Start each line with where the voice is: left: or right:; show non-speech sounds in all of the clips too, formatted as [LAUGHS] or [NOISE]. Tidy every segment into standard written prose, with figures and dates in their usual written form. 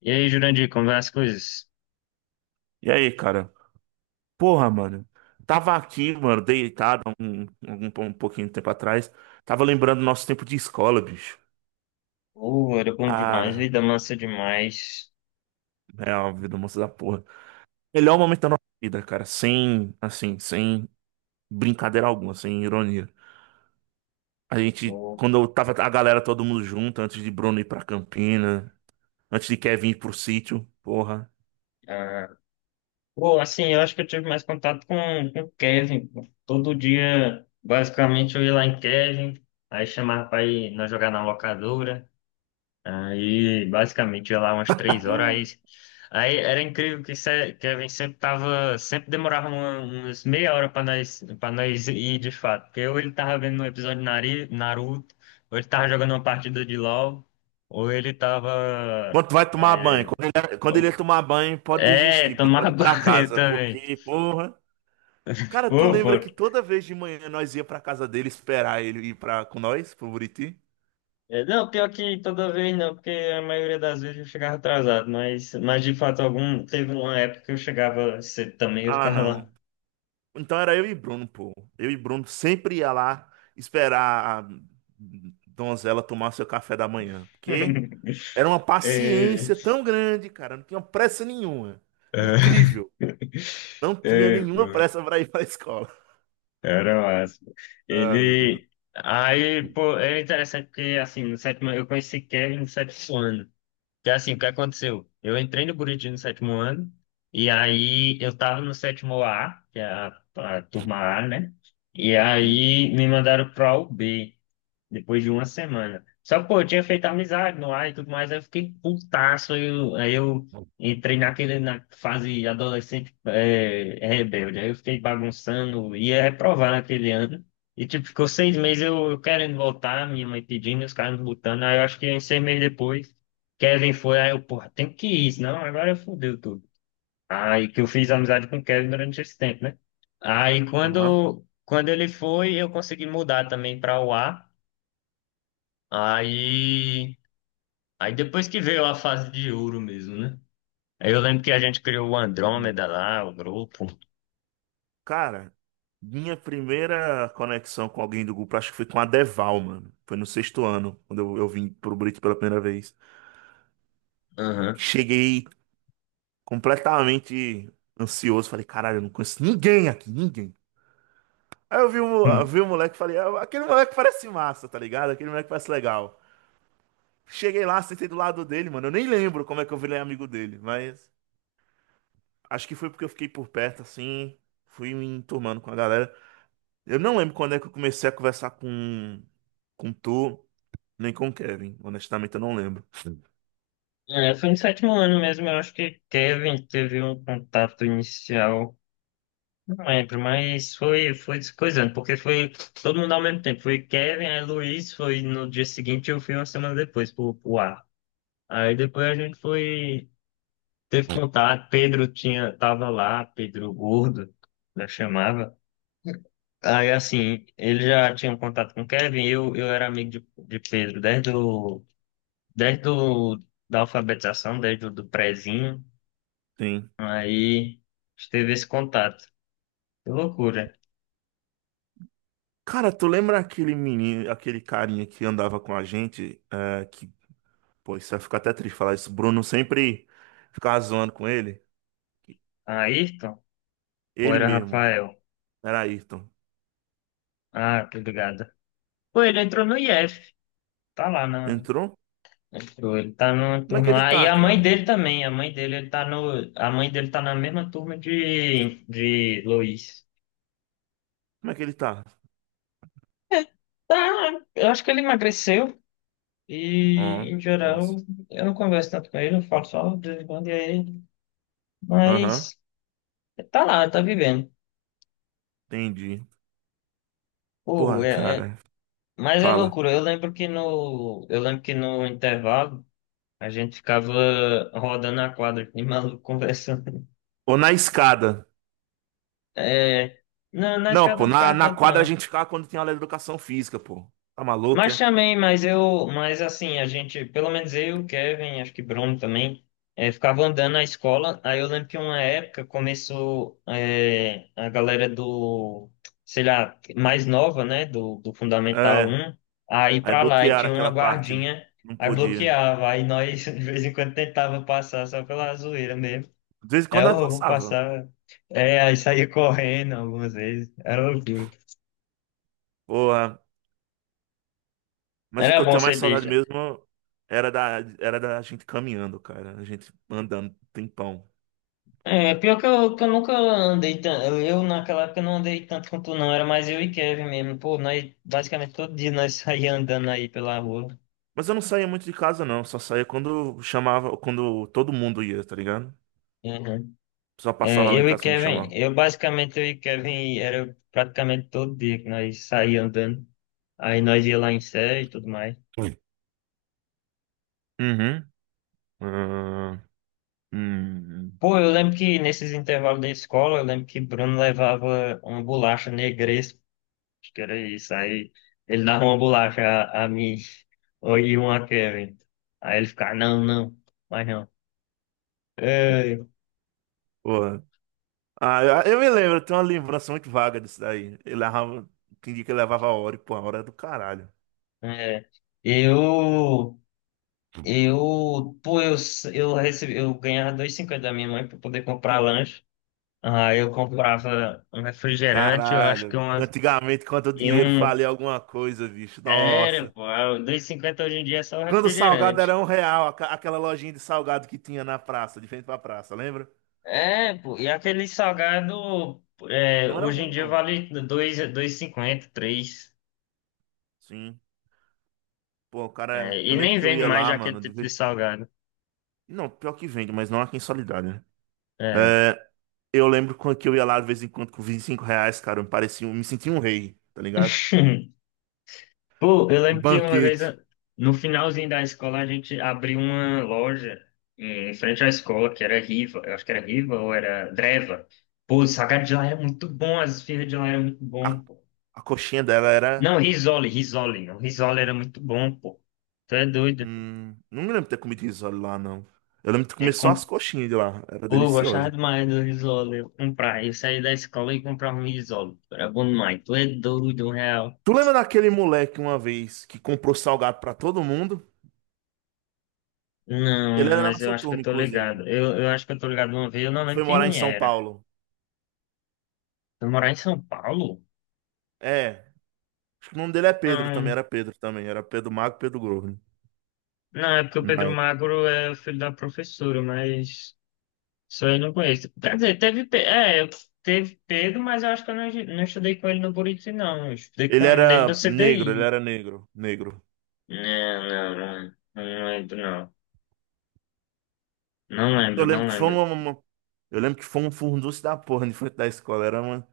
left: E aí, Jurandir, como vai as coisas?
right: E aí, cara? Porra, mano. Tava aqui, mano, deitado um pouquinho de tempo atrás. Tava lembrando do nosso tempo de escola, bicho.
left: Pô, era bom demais,
right: Cara,
left: vida massa demais.
right: é uma vida moça da porra. Melhor momento da nossa vida, cara. Sem, assim, sem brincadeira alguma, sem ironia. A gente,
left: Pô,
right: quando eu tava a galera todo mundo junto, antes de Bruno ir pra Campina, antes de Kevin ir pro sítio, porra.
left: ah, pô, eu acho que eu tive mais contato com o Kevin. Pô, todo dia, basicamente, eu ia lá em Kevin, aí chamava pra ir nós jogar na locadora. Basicamente, ia lá umas 3 horas. Aí era incrível que Kevin sempre tava, sempre demorava umas meia hora para nós ir de fato. Porque ou ele tava vendo um episódio de Naruto, ou ele tava jogando uma partida de LoL, ou ele tava.
right: Quando tu vai tomar banho?
left: É,
right: Quando ele ia tomar banho, pode
left: é,
right: desistir, mano.
left: tomava [LAUGHS]
right: Pode ir pra
left: banho
right: casa,
left: também.
right: porque, porra. Cara, tu lembra
left: Ufa.
right: que toda vez de manhã nós ia pra casa dele esperar ele ir pra, com nós, pro Buriti?
left: É. Não, pior que toda vez não, porque a maioria das vezes eu chegava atrasado, mas de fato algum, teve uma época que eu chegava cedo também, eu
right: Ah,
left: ficava
right: não.
left: lá.
right: Então era eu e Bruno, pô. Eu e Bruno sempre ia lá esperar a donzela tomar seu café da manhã. Porque
left: [LAUGHS]
right: era uma
left: É,
right: paciência tão grande, cara. Não tinha pressa nenhuma.
left: é,
right: Incrível. Não
left: [LAUGHS]
right: tinha
left: é, pô,
right: nenhuma pressa pra ir pra escola.
left: era massa.
right: Ah, meu Deus.
left: Ele. Aí, pô, é interessante porque, assim, no sétimo, eu conheci Kevin no sétimo ano. Que, assim, o que aconteceu? Eu entrei no Buriti no sétimo ano, e aí eu tava no sétimo A, que é a turma A, né? E
right: Sim.
left: aí me mandaram pra U B depois de uma semana. Só que, pô, eu tinha feito amizade no ar e tudo mais, aí eu fiquei putaço. Aí eu entrei naquele, na fase adolescente rebelde. Aí eu fiquei bagunçando, ia reprovar naquele ano. E, tipo, ficou 6 meses eu querendo voltar, minha mãe pedindo, os caras não botando. Aí eu acho que uns 6 meses depois, Kevin foi, aí eu, porra, tem que ir, senão agora fudeu tudo. Aí que eu fiz amizade com o Kevin durante esse tempo, né? Aí
right: Aham.
left: quando ele foi, eu consegui mudar também para o A. Aí, aí depois que veio a fase de ouro mesmo, né? Aí eu lembro que a gente criou o
right: Hum.
left: Andrômeda lá, o grupo.
right: Cara, minha primeira conexão com alguém do grupo, acho que foi com a Deval, mano. Foi no sexto ano, quando eu vim pro Brito pela primeira vez.
left: Aham.
right: Cheguei completamente ansioso, falei, caralho, eu não conheço ninguém aqui, ninguém. Aí eu
left: Hum.
right: vi o moleque e falei, "Ah, aquele moleque parece massa, tá ligado? Aquele moleque parece legal. Cheguei lá, sentei do lado dele, mano. Eu nem lembro como é que eu virei amigo dele, mas acho que foi porque eu fiquei por perto, assim, fui me enturmando com a galera. Eu não lembro quando é que eu comecei a conversar com, tu. Nem com o Kevin, honestamente eu não lembro.
left: É, foi no sétimo ano mesmo, eu acho que Kevin teve um contato inicial, não lembro, mas foi, foi descoisando, porque foi todo mundo ao mesmo tempo. Foi Kevin, aí Luiz foi no dia seguinte, eu fui uma semana depois pro ar. Aí depois a gente foi, teve contato, Pedro tinha, tava lá, Pedro Gordo, né, chamava. Aí, assim, ele já tinha um contato com o Kevin, eu era amigo de Pedro desde, o, desde da alfabetização, desde o do prezinho.
right: Sim.
left: Aí, teve esse contato. Que loucura.
right: Cara, tu lembra aquele menino, aquele carinha que andava com a gente, é, que, pô, isso vai ficar até triste falar isso. Bruno sempre ficava zoando com ele.
left: Ayrton? Ou
right: Ele
left: era
right: mesmo,
left: Rafael?
right: era Ayrton.
left: Ah, tô ligado. Pô, ele entrou no IF. Tá lá na...
right: Entrou?
left: Entrou, ele tá numa
right: Como é que
left: turma
right: ele
left: lá. E
right: tá,
left: a mãe
right: cara?
left: dele também. A mãe dele, ele tá no... A mãe dele tá na mesma turma de Luiz.
right: Como é que ele tá?
left: Tá, eu acho que ele emagreceu. E,
right: Ó,
left: em geral,
right: nossa.
left: eu não converso tanto com ele, eu falo só de vez em quando, e aí,
right: Aham,
left: mas tá lá, tá vivendo.
right: entendi.
left: Pô,
right: Porra,
left: é, é-
right: cara,
left: mas é
right: fala.
left: loucura. Eu lembro que no intervalo a gente ficava rodando a quadra, de maluco [LAUGHS] conversando.
right: Ou na escada.
left: É, na
right: Não,
left: escada
right: pô,
left: não
right: na,
left: ficava
right: na
left: tanto,
right: quadra a
left: não.
right: gente ficava quando tinha aula de educação física, pô. Tá maluco,
left: Mas
right: é?
left: também, mas assim, a gente, pelo menos eu, Kevin, acho que Bruno também, ficava andando na escola. Aí eu lembro que uma época começou a galera do, sei lá, mais nova, né, do Fundamental
right: É.
left: um a ir
right: Aí
left: pra lá e
right: bloquearam
left: tinha uma
right: aquela parte.
left: guardinha,
right: Não
left: aí
right: podia.
left: bloqueava, aí nós [LAUGHS] de vez em quando tentava passar só pela zoeira mesmo.
right: De vez em
left: Aí
right: quando
left: eu
right: ela
left: "Ô, vou
right: passava.
left: passar, é, aí saía correndo algumas vezes, era loucura.
right: Porra. Mas o
left: Era
right: que eu
left: bom
right: tenho mais
left: ser
right: saudade
left: besta.
right: mesmo era da gente caminhando, cara. A gente andando um tempão.
left: É, pior que eu nunca andei tanto. Eu naquela época não andei tanto com tu, não. Era mais eu e Kevin mesmo. Pô, nós basicamente todo dia nós [LAUGHS] saíamos andando aí pela rua.
right: Mas eu não saía muito de casa, não. Só saía quando chamava, quando todo mundo ia, tá ligado?
left: Uhum.
right: Só
left: É,
right: passava lá em
left: eu e
right: casa pra me
left: Kevin,
right: chamar.
left: eu basicamente eu e Kevin era praticamente todo dia que nós saíamos andando. Aí nós ia lá em série e tudo mais.
right: Oi. Uhum. Ah, hum.
left: Pô, eu lembro que nesses intervalos da escola, eu lembro que Bruno levava uma bolacha negresa. Acho que era isso. Aí ele dava uma bolacha a mim ou e uma a Kevin. Aí ele ficava, não, mas não. É,
right: Porra. Ah, eu me lembro, eu tenho uma lembrança muito vaga disso daí. Ele levava, tinha dia que ele levava a hora, e pô, a hora é do caralho.
left: é. Eu, eu, pô, eu, recebi, eu ganhava 2,50 da minha mãe para poder comprar lanche. Aí eu comprava um refrigerante, eu acho que
right: Caralho,
left: uma,
right: antigamente quando o
left: e
right: dinheiro
left: um,
right: valia alguma coisa, bicho,
left: era,
right: nossa.
left: pô, dois e cinquenta hoje em dia é só
right: Quando o salgado
left: refrigerante.
right: era R$ 1, aquela lojinha de salgado que tinha na praça, de frente pra praça, lembra?
left: É, pô, e aquele salgado, é,
right: Não era
left: hoje em
right: ruim,
left: dia
right: não.
left: vale 2, cinquenta três.
right: Sim. Pô,
left: É,
right: cara, eu
left: e
right: lembro
left: nem
right: que eu
left: vende
right: ia
left: mais
right: lá,
left: aquele
right: mano, de
left: tipo
right: vez...
left: de salgado.
right: Não, pior que vende, mas não aqui em Soledade, né?
left: É.
right: É, eu lembro quando que eu ia lá de vez em quando com R$ 25, cara, eu me parecia, me sentia um rei, tá ligado?
left: [LAUGHS] Pô, eu
right: Um
left: lembro que uma vez,
right: banquete.
left: no finalzinho da escola, a gente abriu uma loja em frente à escola, que era Riva, eu acho que era Riva ou era Dreva. Pô, o salgado de lá era muito bom, as esfirras de lá eram muito bom,
right: A,
left: pô.
right: a coxinha dela era
left: Não, Risole, não. Risole era muito bom, pô. Tu é doido.
right: Não me lembro de ter comido risole lá, não. Eu lembro de comer
left: Eu
right: só as
left: com...
right: coxinhas de lá. Era
left: Pô, eu gostava
right: deliciosa.
left: demais do Risole, eu comprava. Eu saía da escola e comprava um Risole. Era bom demais. Tu é doido, R$ 1.
right: Tu lembra daquele moleque uma vez que comprou salgado pra todo mundo? Ele
left: Não,
right: era da
left: mas eu
right: nossa
left: acho que
right: turma,
left: eu tô
right: inclusive.
left: ligado. Eu acho que eu tô ligado uma vez, eu não
right: E
left: lembro
right: foi morar em
left: quem
right: São
left: era.
right: Paulo.
left: Eu morar em São Paulo?
right: É. Acho que o nome dele é Pedro também.
left: Não,
right: Era Pedro também. Era Pedro Magro, Pedro Gordo, né?
left: não, é porque o
right: Na
left: Pedro
right: época.
left: Magro é o filho da professora, mas isso aí eu não conheço. Quer dizer, teve, teve Pedro, mas eu acho que eu não, não estudei com ele no Buriti, não. Eu estudei com
right: Ele
left: ele no
right: era negro, ele
left: CDI.
right: era negro. Negro.
left: Não, não, não, lembro, não.
right: Eu lembro
left: Não
right: que foi
left: lembro.
right: uma. uma- Eu lembro que foi um furdunço da porra de frente da escola.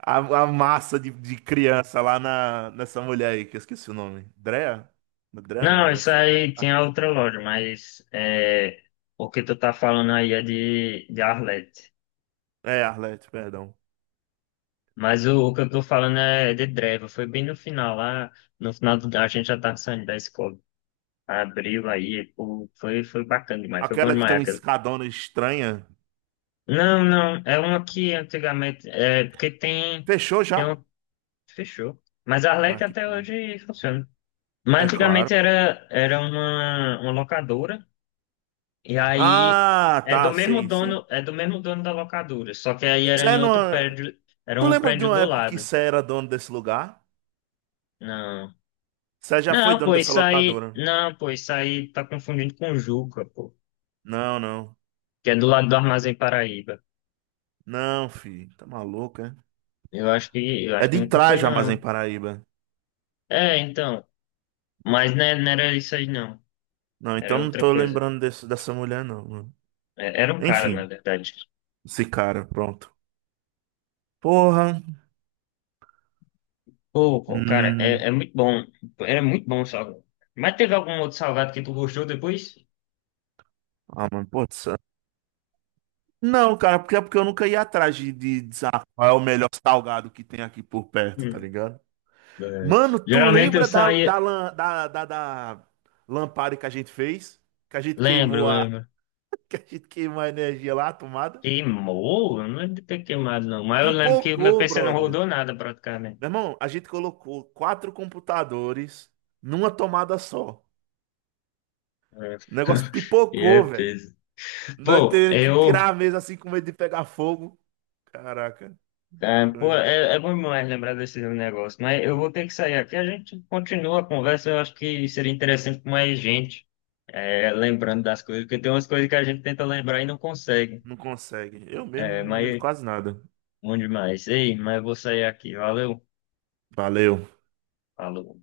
right: A, a massa de, criança lá nessa mulher aí, que eu esqueci o nome. Drea? Drea não,
left: Não,
right: Drea.
left: isso aí tinha outra loja, mas é, o que tu tá falando aí é de Arlete.
right: É, Arlete, perdão.
left: Mas o que eu tô falando é de Dreva. Foi bem no final lá. No final do, a gente já tava saindo da escola. Abriu aí, pô. Foi bacana demais. Foi bom
right: Aquela que
left: demais
right: tem uma
left: aquele.
right: escadona estranha.
left: Não, não. É uma que antigamente. É, porque tem.
right: Fechou
left: Tem
right: já?
left: um. Fechou. Mas a
right: Ah,
left: Arlec
right: que
left: até
right: pena.
left: hoje funciona. Mas
right: É claro.
left: antigamente era, era uma locadora. E aí.
right: Ah,
left: É do
right: tá,
left: mesmo
right: sei, sei.
left: dono, é do mesmo dono da locadora. Só que aí era
right: Sé
left: em
right: não...
left: outro prédio. Era
right: Tu
left: um
right: lembra de
left: prédio
right: uma
left: do
right: época que
left: lado.
right: Sé era dono desse lugar?
left: Não.
right: Sé já foi
left: Não, pô,
right: dono dessa
left: isso aí.
right: locadora.
left: Não, pô, isso aí tá confundindo com Juca, pô.
right: Não, não.
left: Que é do lado do Armazém Paraíba.
right: Não, filho. Tá maluco, é?
left: Eu acho que. Eu
right: É
left: acho que
right: de
left: nunca foi,
right: trás já, mas em
left: não.
right: Paraíba.
left: É, então. Mas né, não era isso aí, não.
right: Não, então
left: Era
right: não
left: outra
right: tô
left: coisa.
right: lembrando desse, dessa mulher, não, mano.
left: É, era um cara, na
right: Enfim.
left: verdade.
right: Esse cara, pronto. Porra.
left: Pô, cara, é,
right: Hum.
left: é muito bom. Era muito bom o salgado. Mas teve algum outro salgado que tu gostou depois?
right: Ah, mano, putz. Não, cara, porque é porque eu nunca ia atrás de qual é o melhor salgado que tem aqui por perto, tá
left: Hum.
right: ligado?
left: É.
right: Mano, tu
left: Geralmente eu
right: lembra da,
left: saía.
right: da, lan- da, da, da lampada que a gente fez? Que a gente
left: Lembro,
right: queimou a,
left: lembro.
right: [LAUGHS] que a gente queimou a energia lá, a tomada?
left: Queimou? Eu não lembro de ter queimado, não. Mas eu lembro que o meu
right: Pipocou,
left: PC não
right: brother.
left: rodou nada praticamente.
right: Meu irmão, a gente colocou quatro computadores numa tomada só.
left: É.
right: O negócio
left: [LAUGHS] E é
right: pipocou, velho.
left: peso.
right: Nós
left: Pô,
right: tendo que tirar a
left: eu.
right: mesa assim com medo de pegar fogo. Caraca,
left: É, pô,
right: eu-
left: é bom demais lembrar desse negócio, mas eu vou ter que sair aqui. A gente continua a conversa. Eu acho que seria interessante com mais gente, é, lembrando das coisas, porque tem umas coisas que a gente tenta lembrar e não consegue.
right: não consegue. Eu mesmo
left: É,
right: não me lembro
left: mas
right: quase nada.
left: bom demais. Ei, mas eu vou sair aqui. Valeu.
right: Valeu.
left: Falou.